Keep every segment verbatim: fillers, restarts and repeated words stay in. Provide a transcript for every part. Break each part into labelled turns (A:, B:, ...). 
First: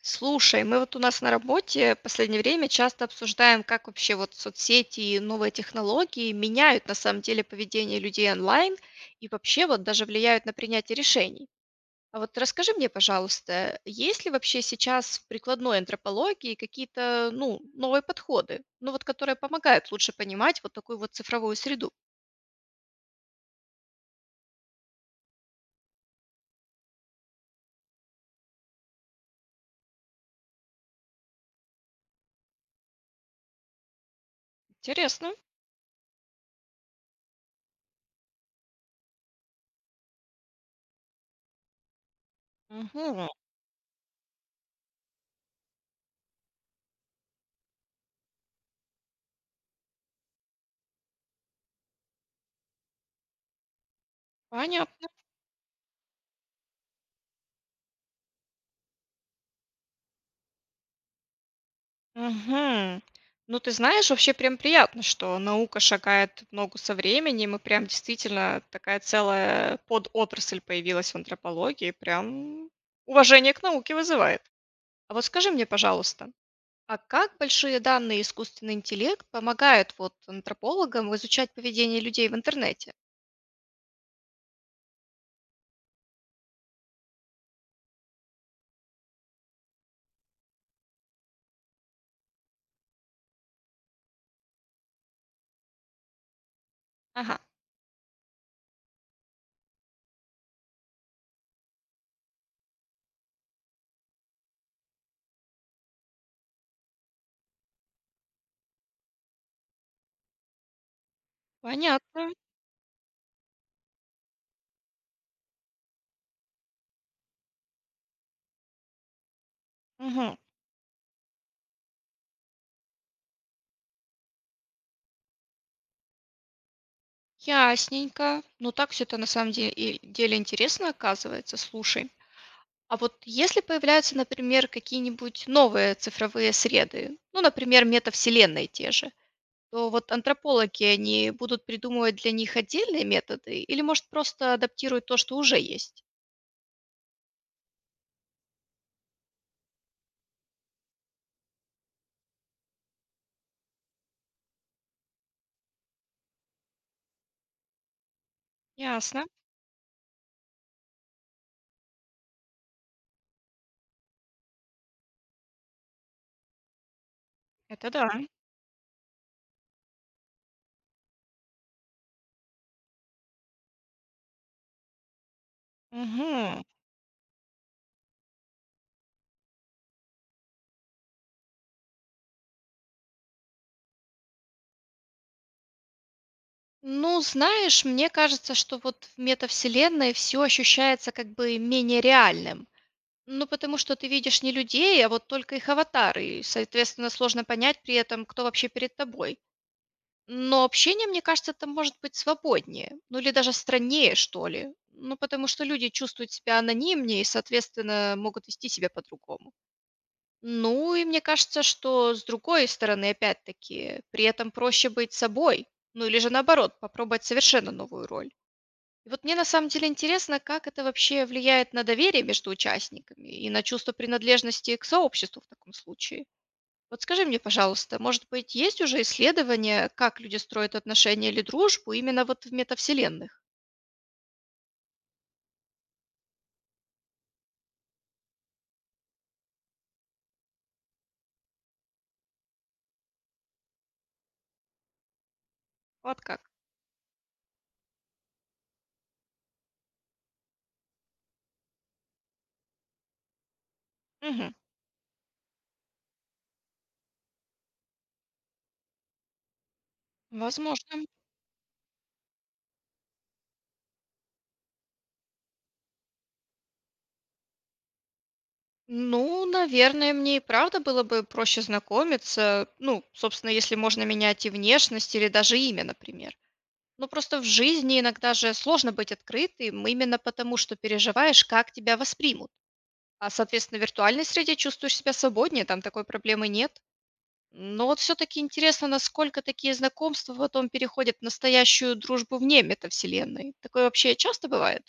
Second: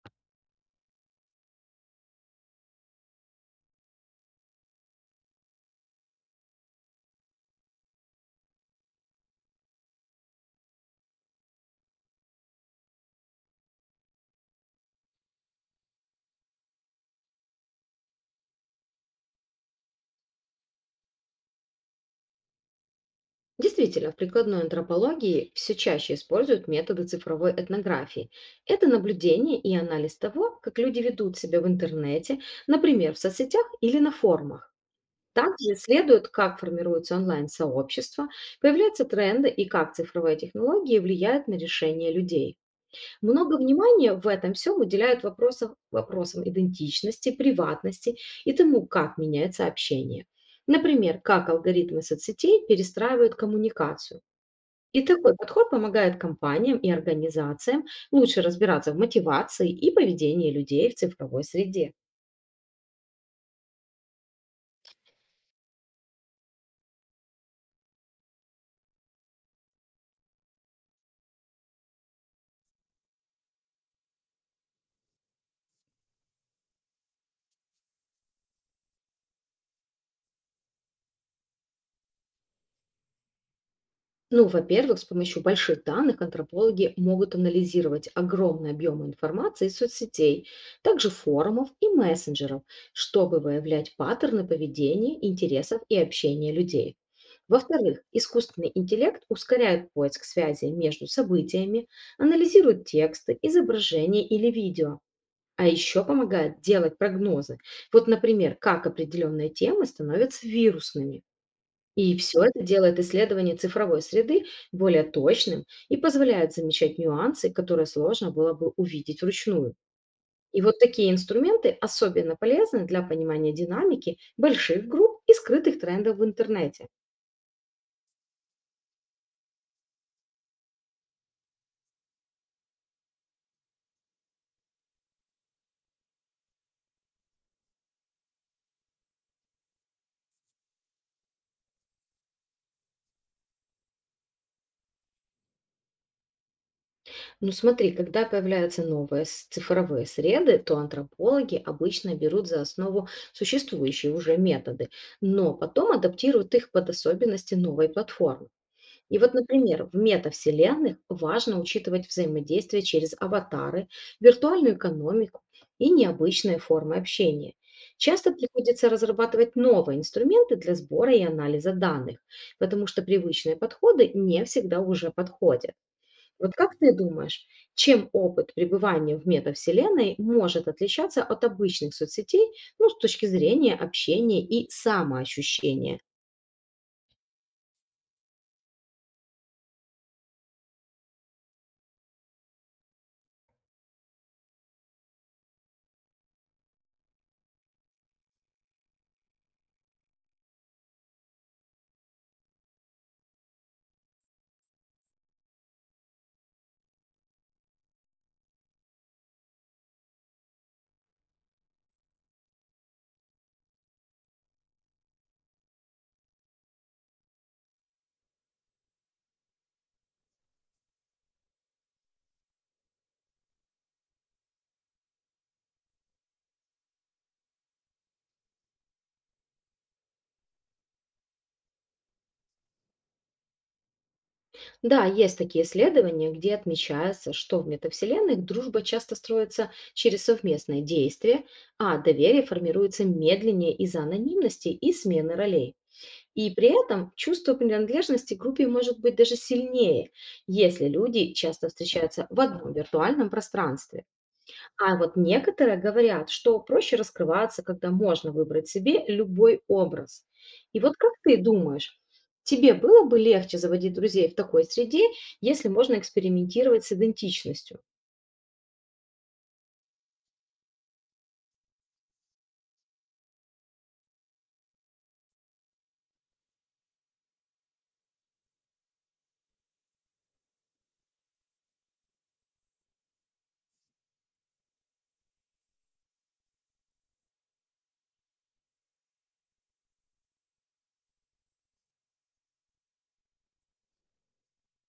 A: Слушай, мы вот у нас на работе в последнее время часто обсуждаем, как вообще вот соцсети и новые технологии меняют на самом деле поведение людей онлайн и вообще вот даже влияют на принятие решений. А вот расскажи мне, пожалуйста, есть ли вообще сейчас в прикладной антропологии какие-то, ну, новые подходы, ну вот которые помогают лучше понимать вот такую вот цифровую среду?
B: Действительно, в прикладной антропологии все чаще используют методы цифровой этнографии. Это наблюдение и анализ того, как люди ведут себя в интернете, например, в соцсетях или на форумах.
A: Интересно.
B: Также исследуют, как формируются онлайн-сообщества, появляются тренды и как цифровые технологии влияют на решения людей.
A: Мгм.
B: Много внимания в этом всем уделяют вопросов, вопросам идентичности, приватности и тому, как меняется общение. Например, как алгоритмы соцсетей перестраивают коммуникацию. И
A: Понятно.
B: такой подход помогает компаниям и организациям лучше разбираться в мотивации и поведении людей в цифровой среде.
A: Мгм. Ну, ты знаешь, вообще прям приятно, что наука шагает в ногу со временем, и прям действительно такая целая подотрасль появилась в антропологии. Прям уважение к науке вызывает. А вот скажи мне, пожалуйста, а как большие данные и искусственный интеллект помогают вот антропологам изучать поведение людей в интернете?
B: Ну, во-первых, с помощью больших данных антропологи могут анализировать огромные объемы информации из соцсетей, также форумов и мессенджеров, чтобы выявлять паттерны поведения, интересов и общения людей.
A: Ага,
B: Во-вторых, искусственный интеллект ускоряет поиск связей между событиями, анализирует тексты, изображения или видео, а еще помогает делать прогнозы. Вот, например, как определенные темы становятся вирусными. И
A: понятно.
B: все это делает исследование цифровой среды более точным и позволяет замечать нюансы, которые сложно было бы увидеть вручную.
A: Мгм.
B: И вот такие инструменты особенно полезны для понимания динамики больших групп и скрытых трендов в интернете.
A: Ясненько. Ну, так все это на самом деле, деле интересно оказывается. Слушай, а вот если появляются, например, какие-нибудь новые цифровые среды, ну, например, метавселенные те же, то вот антропологи, они будут придумывать для них отдельные методы или, может, просто адаптируют то, что уже есть?
B: Ну смотри, когда появляются новые с- цифровые среды, то антропологи обычно берут за основу существующие уже методы, но потом адаптируют их под особенности новой платформы. И
A: Ясно,
B: вот, например, в метавселенных важно учитывать взаимодействие через аватары, виртуальную экономику и необычные формы общения.
A: это да.
B: Часто приходится разрабатывать новые инструменты для сбора и анализа данных, потому что привычные подходы не всегда уже подходят. Вот
A: Мгм.
B: как ты думаешь, чем опыт пребывания в метавселенной может отличаться от обычных соцсетей, ну, с точки зрения общения и самоощущения?
A: Ну, знаешь, мне кажется, что вот в метавселенной все ощущается как бы менее реальным. Ну, потому что ты видишь не людей, а вот только их аватары, и, соответственно, сложно понять при этом, кто вообще перед тобой. Но общение, мне кажется, это может быть свободнее, ну или даже страннее, что ли. Ну, потому что люди чувствуют себя анонимнее и, соответственно, могут вести себя по-другому. Ну и мне кажется, что с другой стороны, опять-таки, при этом проще быть собой, ну или же наоборот, попробовать совершенно новую роль. И вот мне на самом деле интересно, как это вообще влияет на доверие между участниками и на чувство принадлежности к сообществу в таком случае. Вот скажи мне, пожалуйста, может быть, есть уже исследования, как люди строят отношения или дружбу именно вот в метавселенных?
B: Да, есть такие исследования, где отмечается, что в метавселенных дружба часто строится через совместное действие, а доверие формируется медленнее из-за анонимности и смены ролей.
A: Вот как?
B: И при этом чувство принадлежности к группе может быть даже сильнее, если люди часто встречаются в одном виртуальном пространстве.
A: Мгм.
B: А вот некоторые говорят, что проще раскрываться, когда можно выбрать себе любой образ. И вот
A: Возможно.
B: как ты думаешь, тебе было бы легче заводить друзей в такой среде, если можно экспериментировать с идентичностью?
A: Ну, наверное, мне и правда было бы проще знакомиться, ну, собственно, если можно менять и внешность, или даже имя, например. Но просто в жизни иногда же сложно быть открытым, именно потому что переживаешь, как тебя воспримут. А, соответственно, в виртуальной среде чувствуешь себя свободнее, там такой проблемы нет. Но вот все-таки интересно, насколько такие знакомства потом переходят в настоящую дружбу вне метавселенной. Такое вообще часто бывает?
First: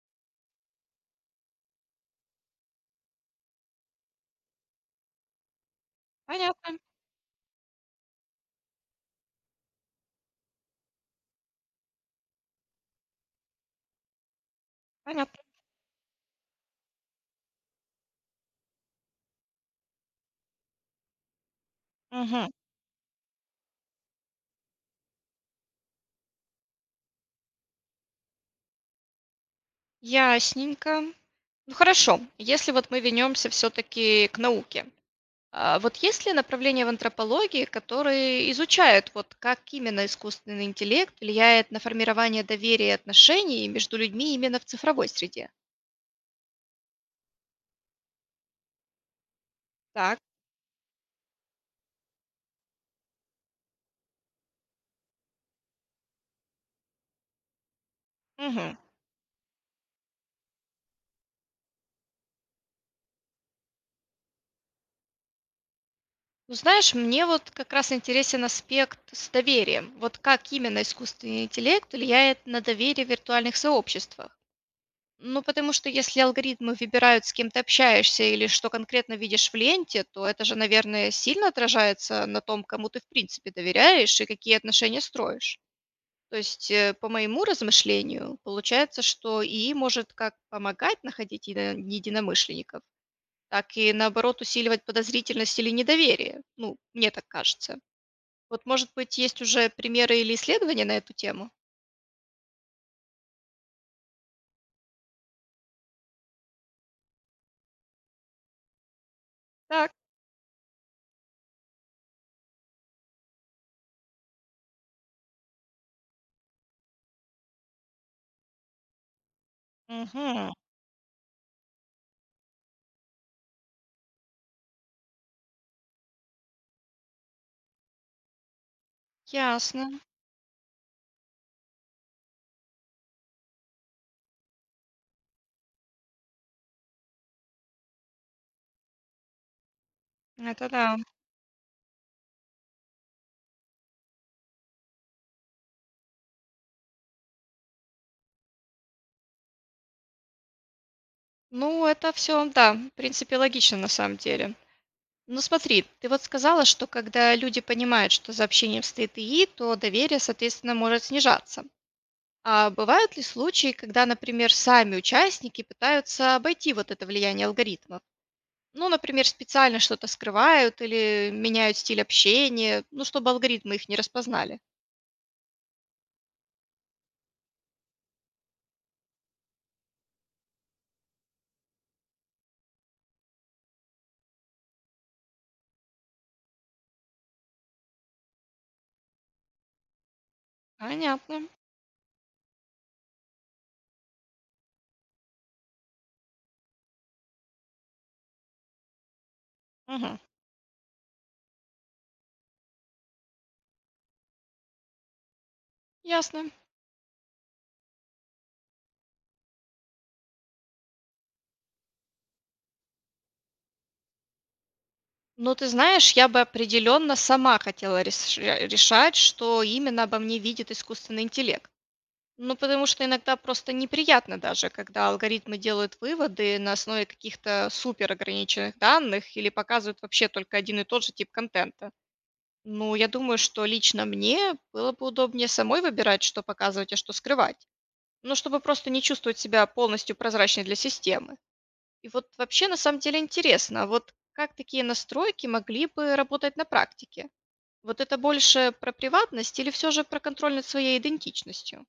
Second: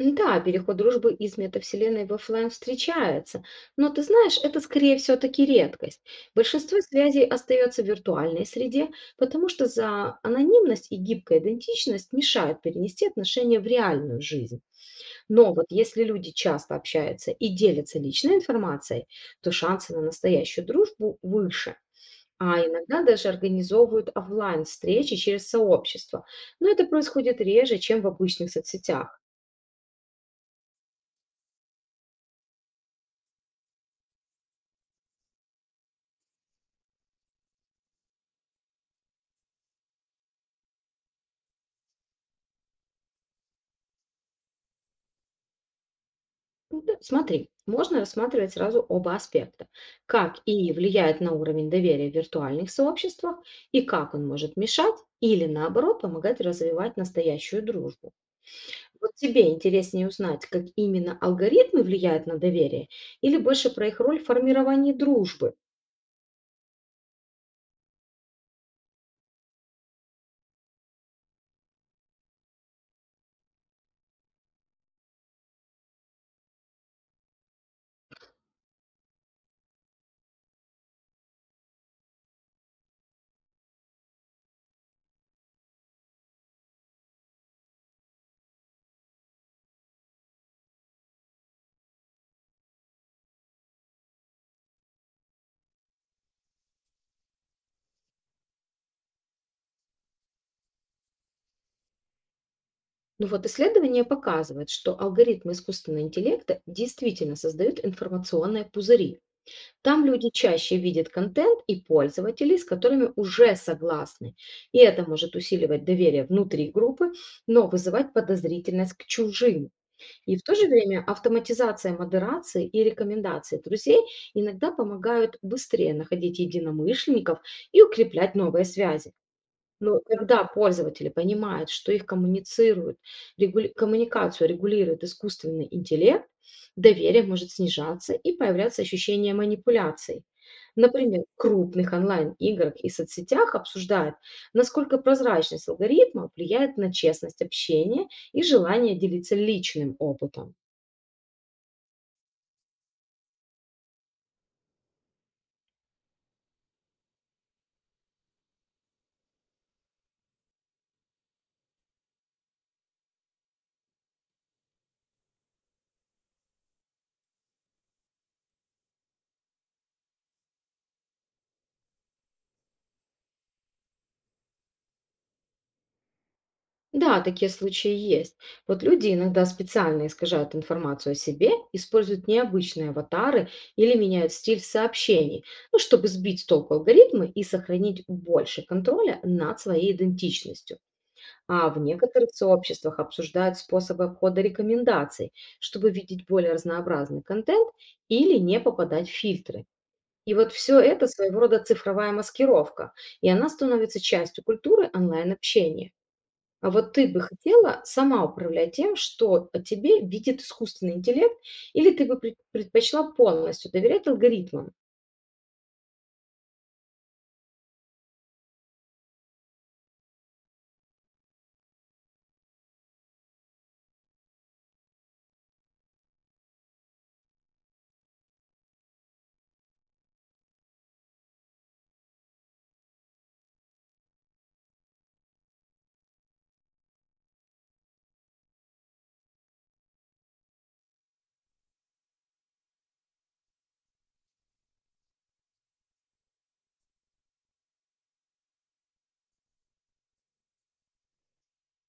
B: М, Да, переход дружбы из метавселенной в оффлайн встречается, но ты знаешь, это скорее все-таки редкость. Большинство
A: Понятно,
B: связей остается в виртуальной среде, потому что за анонимность и гибкая идентичность мешают перенести отношения в реальную жизнь.
A: понятно.
B: Но вот если люди часто общаются и делятся личной информацией, то шансы на настоящую дружбу выше.
A: Мгм.
B: А иногда даже организовывают офлайн встречи через сообщество. Но это происходит реже, чем в обычных соцсетях.
A: Ясненько. Ну хорошо, если вот мы вернемся все-таки к науке. А вот есть ли направления в антропологии, которые изучают, вот как именно искусственный интеллект влияет на формирование доверия и отношений между людьми именно в цифровой среде?
B: Ну да, смотри, можно рассматривать сразу оба аспекта.
A: Так.
B: Как и влияет на уровень доверия в виртуальных сообществах, и как он может мешать или наоборот помогать развивать настоящую дружбу.
A: Мгм.
B: Вот тебе интереснее узнать, как именно алгоритмы влияют на доверие, или больше про их роль в формировании дружбы?
A: Ну, знаешь, мне вот как раз интересен аспект с доверием. Вот как именно искусственный интеллект влияет на доверие в виртуальных сообществах? Ну, потому что если алгоритмы выбирают, с кем ты общаешься или что конкретно видишь в ленте, то это же, наверное, сильно отражается на том, кому ты в принципе доверяешь и какие отношения строишь. То есть, э, по моему размышлению, получается, что ИИ может как помогать находить едино- единомышленников, так и наоборот усиливать подозрительность или недоверие. Ну, мне так кажется. Вот, может быть, есть уже примеры или исследования на эту тему?
B: Ну вот исследование показывает, что алгоритмы искусственного интеллекта действительно создают информационные пузыри.
A: Так.
B: Там люди чаще видят контент и пользователей, с которыми уже согласны. И это может усиливать доверие внутри группы, но вызывать подозрительность к чужим. И в
A: Мгм.
B: то же время автоматизация модерации и рекомендации друзей иногда помогают быстрее находить единомышленников и укреплять новые связи.
A: Ясно.
B: Но когда пользователи понимают, что их коммуницируют, регули- коммуникацию регулирует искусственный интеллект, доверие может снижаться и появляться ощущение манипуляций.
A: Это да.
B: Например, в крупных онлайн-играх и соцсетях обсуждают, насколько прозрачность алгоритма влияет на честность общения и желание делиться личным опытом.
A: Ну, это все, да, в принципе, логично на самом деле. Ну, смотри, ты вот сказала, что когда люди понимают, что за общением стоит ИИ, то доверие, соответственно, может снижаться. А бывают ли случаи, когда, например, сами участники пытаются обойти вот это влияние алгоритмов? Ну, например, специально что-то скрывают или меняют стиль общения, ну, чтобы алгоритмы их не распознали.
B: Да, такие случаи есть. Вот люди иногда специально искажают информацию о себе, используют необычные аватары или меняют стиль сообщений, ну, чтобы сбить с толку алгоритмы и сохранить больше контроля над своей идентичностью.
A: Понятно.
B: А в некоторых сообществах обсуждают способы обхода рекомендаций, чтобы видеть более разнообразный контент или не попадать в фильтры.
A: Мгм.
B: И вот все это своего рода цифровая маскировка, и она становится частью культуры онлайн-общения.
A: Ясно.
B: А вот ты бы хотела сама управлять тем, что о тебе видит искусственный интеллект, или ты бы пред- предпочла полностью доверять алгоритмам?
A: Ну, ты знаешь, я бы определенно сама хотела реш- э, решать, что именно обо мне видит искусственный интеллект. Ну, потому что иногда просто неприятно даже, когда алгоритмы делают выводы на основе каких-то супер ограниченных данных или показывают вообще только один и тот же тип контента. Ну, я думаю, что лично мне было бы удобнее самой выбирать, что показывать, а что скрывать. Ну, чтобы просто не чувствовать себя полностью прозрачной для системы. И вот вообще на самом деле интересно, а вот как такие настройки могли бы работать на практике? Вот это больше про приватность или все же про контроль над своей идентичностью?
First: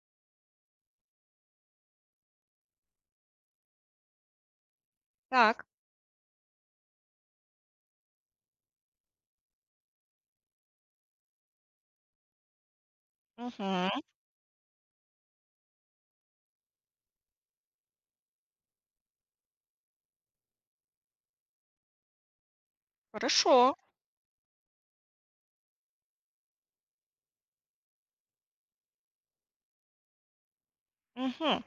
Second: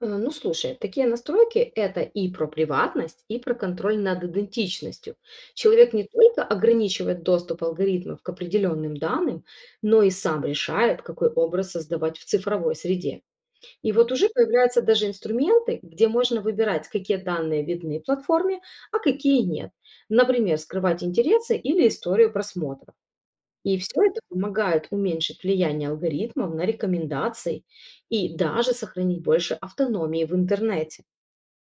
B: Э, Ну, слушай, такие настройки– это и про приватность, и про контроль над идентичностью.
A: Так,
B: Человек не только ограничивает доступ алгоритмов к определенным данным, но и сам решает, какой образ создавать в цифровой среде.
A: мгм,
B: И вот уже появляются даже инструменты, где можно выбирать, какие данные видны платформе, а какие нет. Например, скрывать интересы или историю просмотров.
A: хорошо.
B: И все это помогает уменьшить влияние алгоритмов на рекомендации и даже сохранить больше автономии в интернете.
A: Мгм.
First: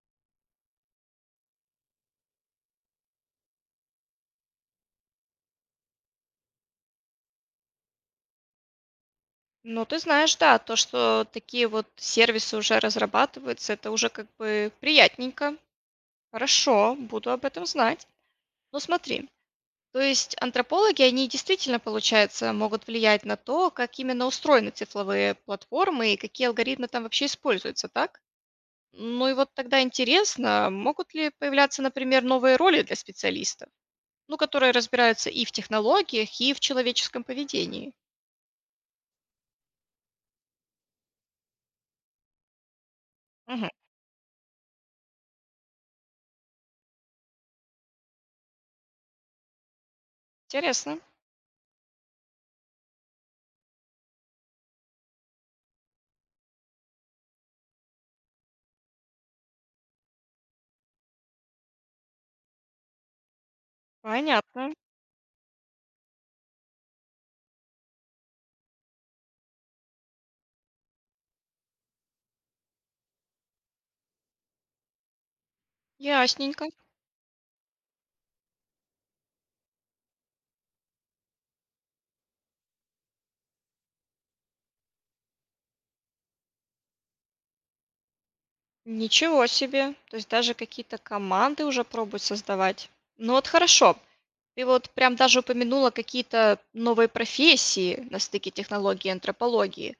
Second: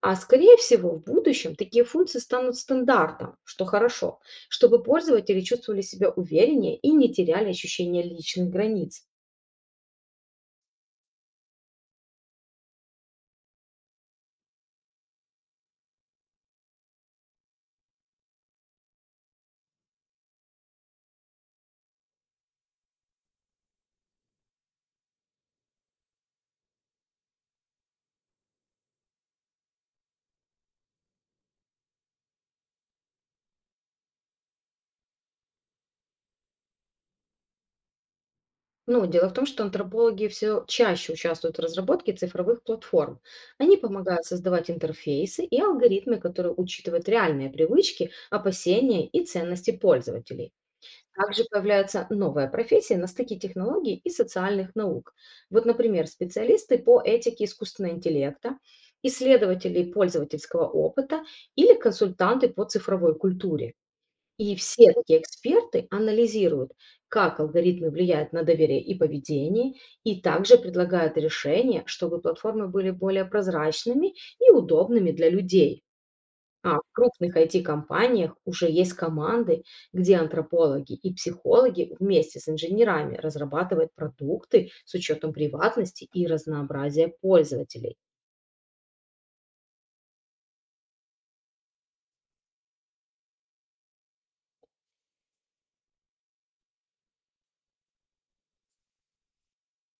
B: А скорее всего, в будущем такие функции станут стандартом, что хорошо, чтобы пользователи чувствовали себя увереннее и не теряли ощущение личных границ.
A: Ну, ты знаешь, да, то, что такие вот сервисы уже разрабатываются, это уже как бы приятненько. Хорошо, буду об этом знать. Но смотри, то есть антропологи, они действительно, получается, могут влиять на то, как именно устроены цифровые платформы и какие алгоритмы там вообще используются, так? Ну и вот тогда интересно, могут ли появляться, например, новые роли для специалистов, ну, которые разбираются и в технологиях, и в человеческом поведении?
B: Ну, дело в том, что антропологи все чаще участвуют в разработке цифровых платформ.
A: Мгм.
B: Они помогают создавать интерфейсы и алгоритмы, которые учитывают реальные привычки, опасения и ценности пользователей.
A: Интересно.
B: Также появляется новая профессия на стыке технологий и социальных наук. Вот, например, специалисты по этике искусственного интеллекта, исследователи пользовательского опыта или консультанты по цифровой культуре. И
A: Понятно.
B: все такие эксперты анализируют, как алгоритмы влияют на доверие и поведение, и также предлагают решения, чтобы платформы были более прозрачными и удобными для людей.
A: Ясненько.
B: А в крупных I T-компаниях уже есть команды, где антропологи и психологи вместе с инженерами разрабатывают продукты с учетом приватности и разнообразия пользователей.
A: Ничего себе! То есть даже какие-то команды уже пробуют создавать. Ну вот хорошо. Ты вот прям даже упомянула какие-то новые профессии на стыке технологии и антропологии.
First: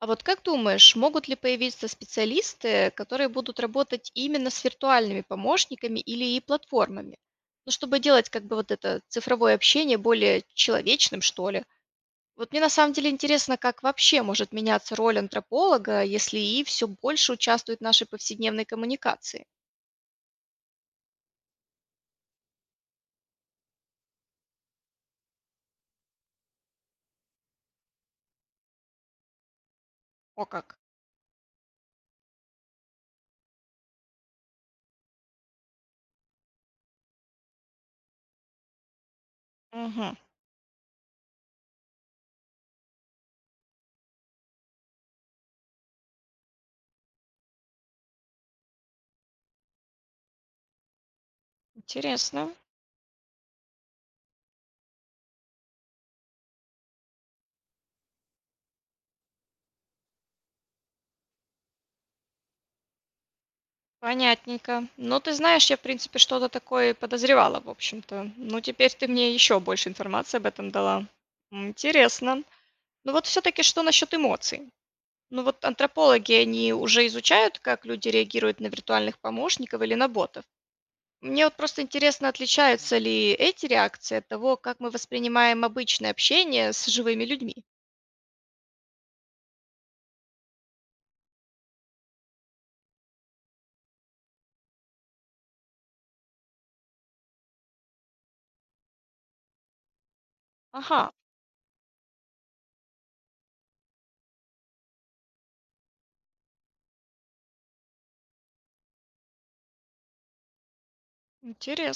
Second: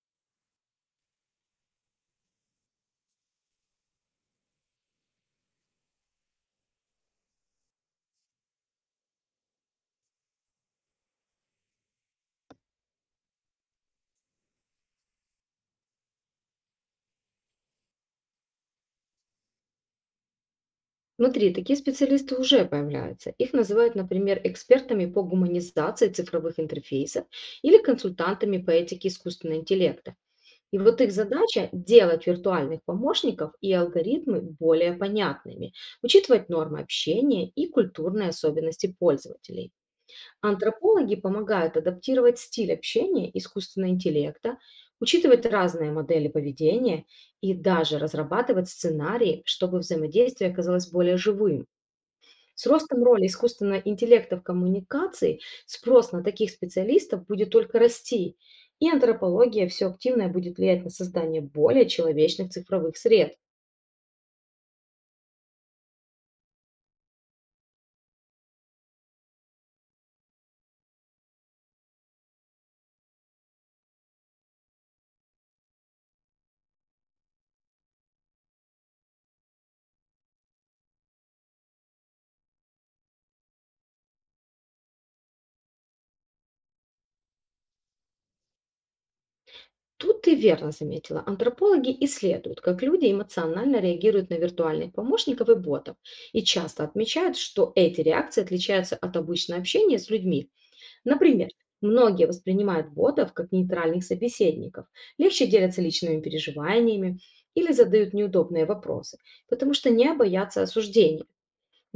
A: А вот как думаешь, могут ли появиться специалисты, которые будут работать именно с виртуальными помощниками или и платформами? Ну, чтобы делать как бы вот это цифровое общение более человечным, что ли? Вот мне на самом деле интересно, как вообще может меняться роль антрополога, если и все больше участвует в нашей повседневной коммуникации.
B: Внутри такие специалисты уже появляются. Их называют, например, экспертами по гуманизации цифровых интерфейсов или консультантами по этике искусственного интеллекта.
A: О
B: И
A: как.
B: вот их задача– делать виртуальных помощников и алгоритмы более понятными, учитывать нормы общения и культурные особенности пользователей.
A: Угу.
B: Антропологи помогают адаптировать стиль общения искусственного интеллекта, учитывать разные модели поведения и даже разрабатывать сценарии, чтобы взаимодействие оказалось более живым.
A: Интересно.
B: С ростом роли искусственного интеллекта в коммуникации спрос на таких специалистов будет только расти, и антропология все активное будет влиять на создание более человечных цифровых сред.
A: Понятненько. Ну, ты знаешь, я, в принципе, что-то такое и подозревала, в общем-то. Ну, теперь ты мне еще больше информации об этом дала. М, Интересно. Ну вот все-таки что насчет эмоций? Ну вот антропологи, они уже изучают, как люди реагируют на виртуальных помощников или на ботов. Мне вот просто интересно, отличаются ли эти реакции от того, как мы воспринимаем обычное общение с живыми людьми?
B: Тут ты верно заметила, антропологи исследуют, как люди эмоционально реагируют на виртуальных помощников и ботов, и часто отмечают, что эти реакции отличаются от обычного общения с людьми.
A: Ага,
B: Например, многие воспринимают ботов как нейтральных собеседников, легче делятся личными переживаниями или задают неудобные вопросы, потому что не боятся осуждения.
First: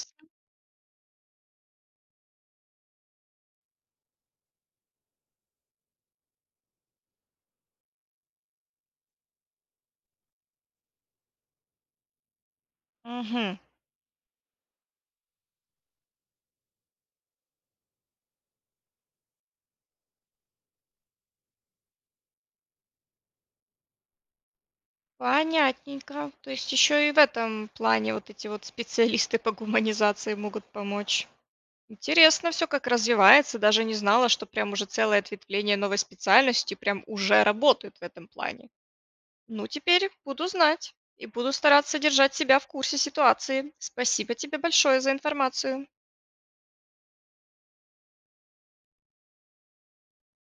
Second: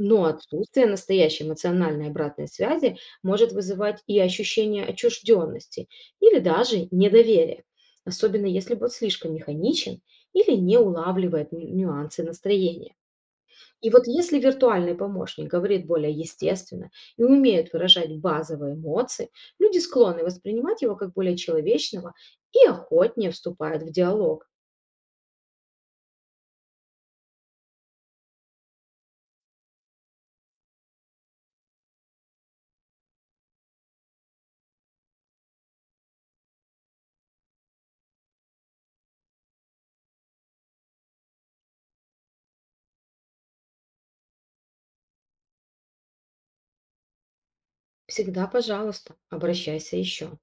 B: Но отсутствие настоящей эмоциональной обратной связи может вызывать и ощущение отчужденности или даже недоверия, особенно если бот слишком механичен или не улавливает ню- нюансы настроения.
A: Мгм.
B: И вот если виртуальный помощник говорит более естественно и умеет выражать базовые эмоции, люди склонны воспринимать его как более человечного и охотнее вступают в диалог.
A: Понятненько. То есть еще и в этом плане вот эти вот специалисты по гуманизации могут помочь. Интересно все, как развивается. Даже не знала, что прям уже целое ответвление новой специальности прям уже работает в этом плане. Ну, теперь буду знать и буду стараться держать себя в курсе ситуации. Спасибо тебе большое за информацию.
B: Всегда, пожалуйста, обращайся еще.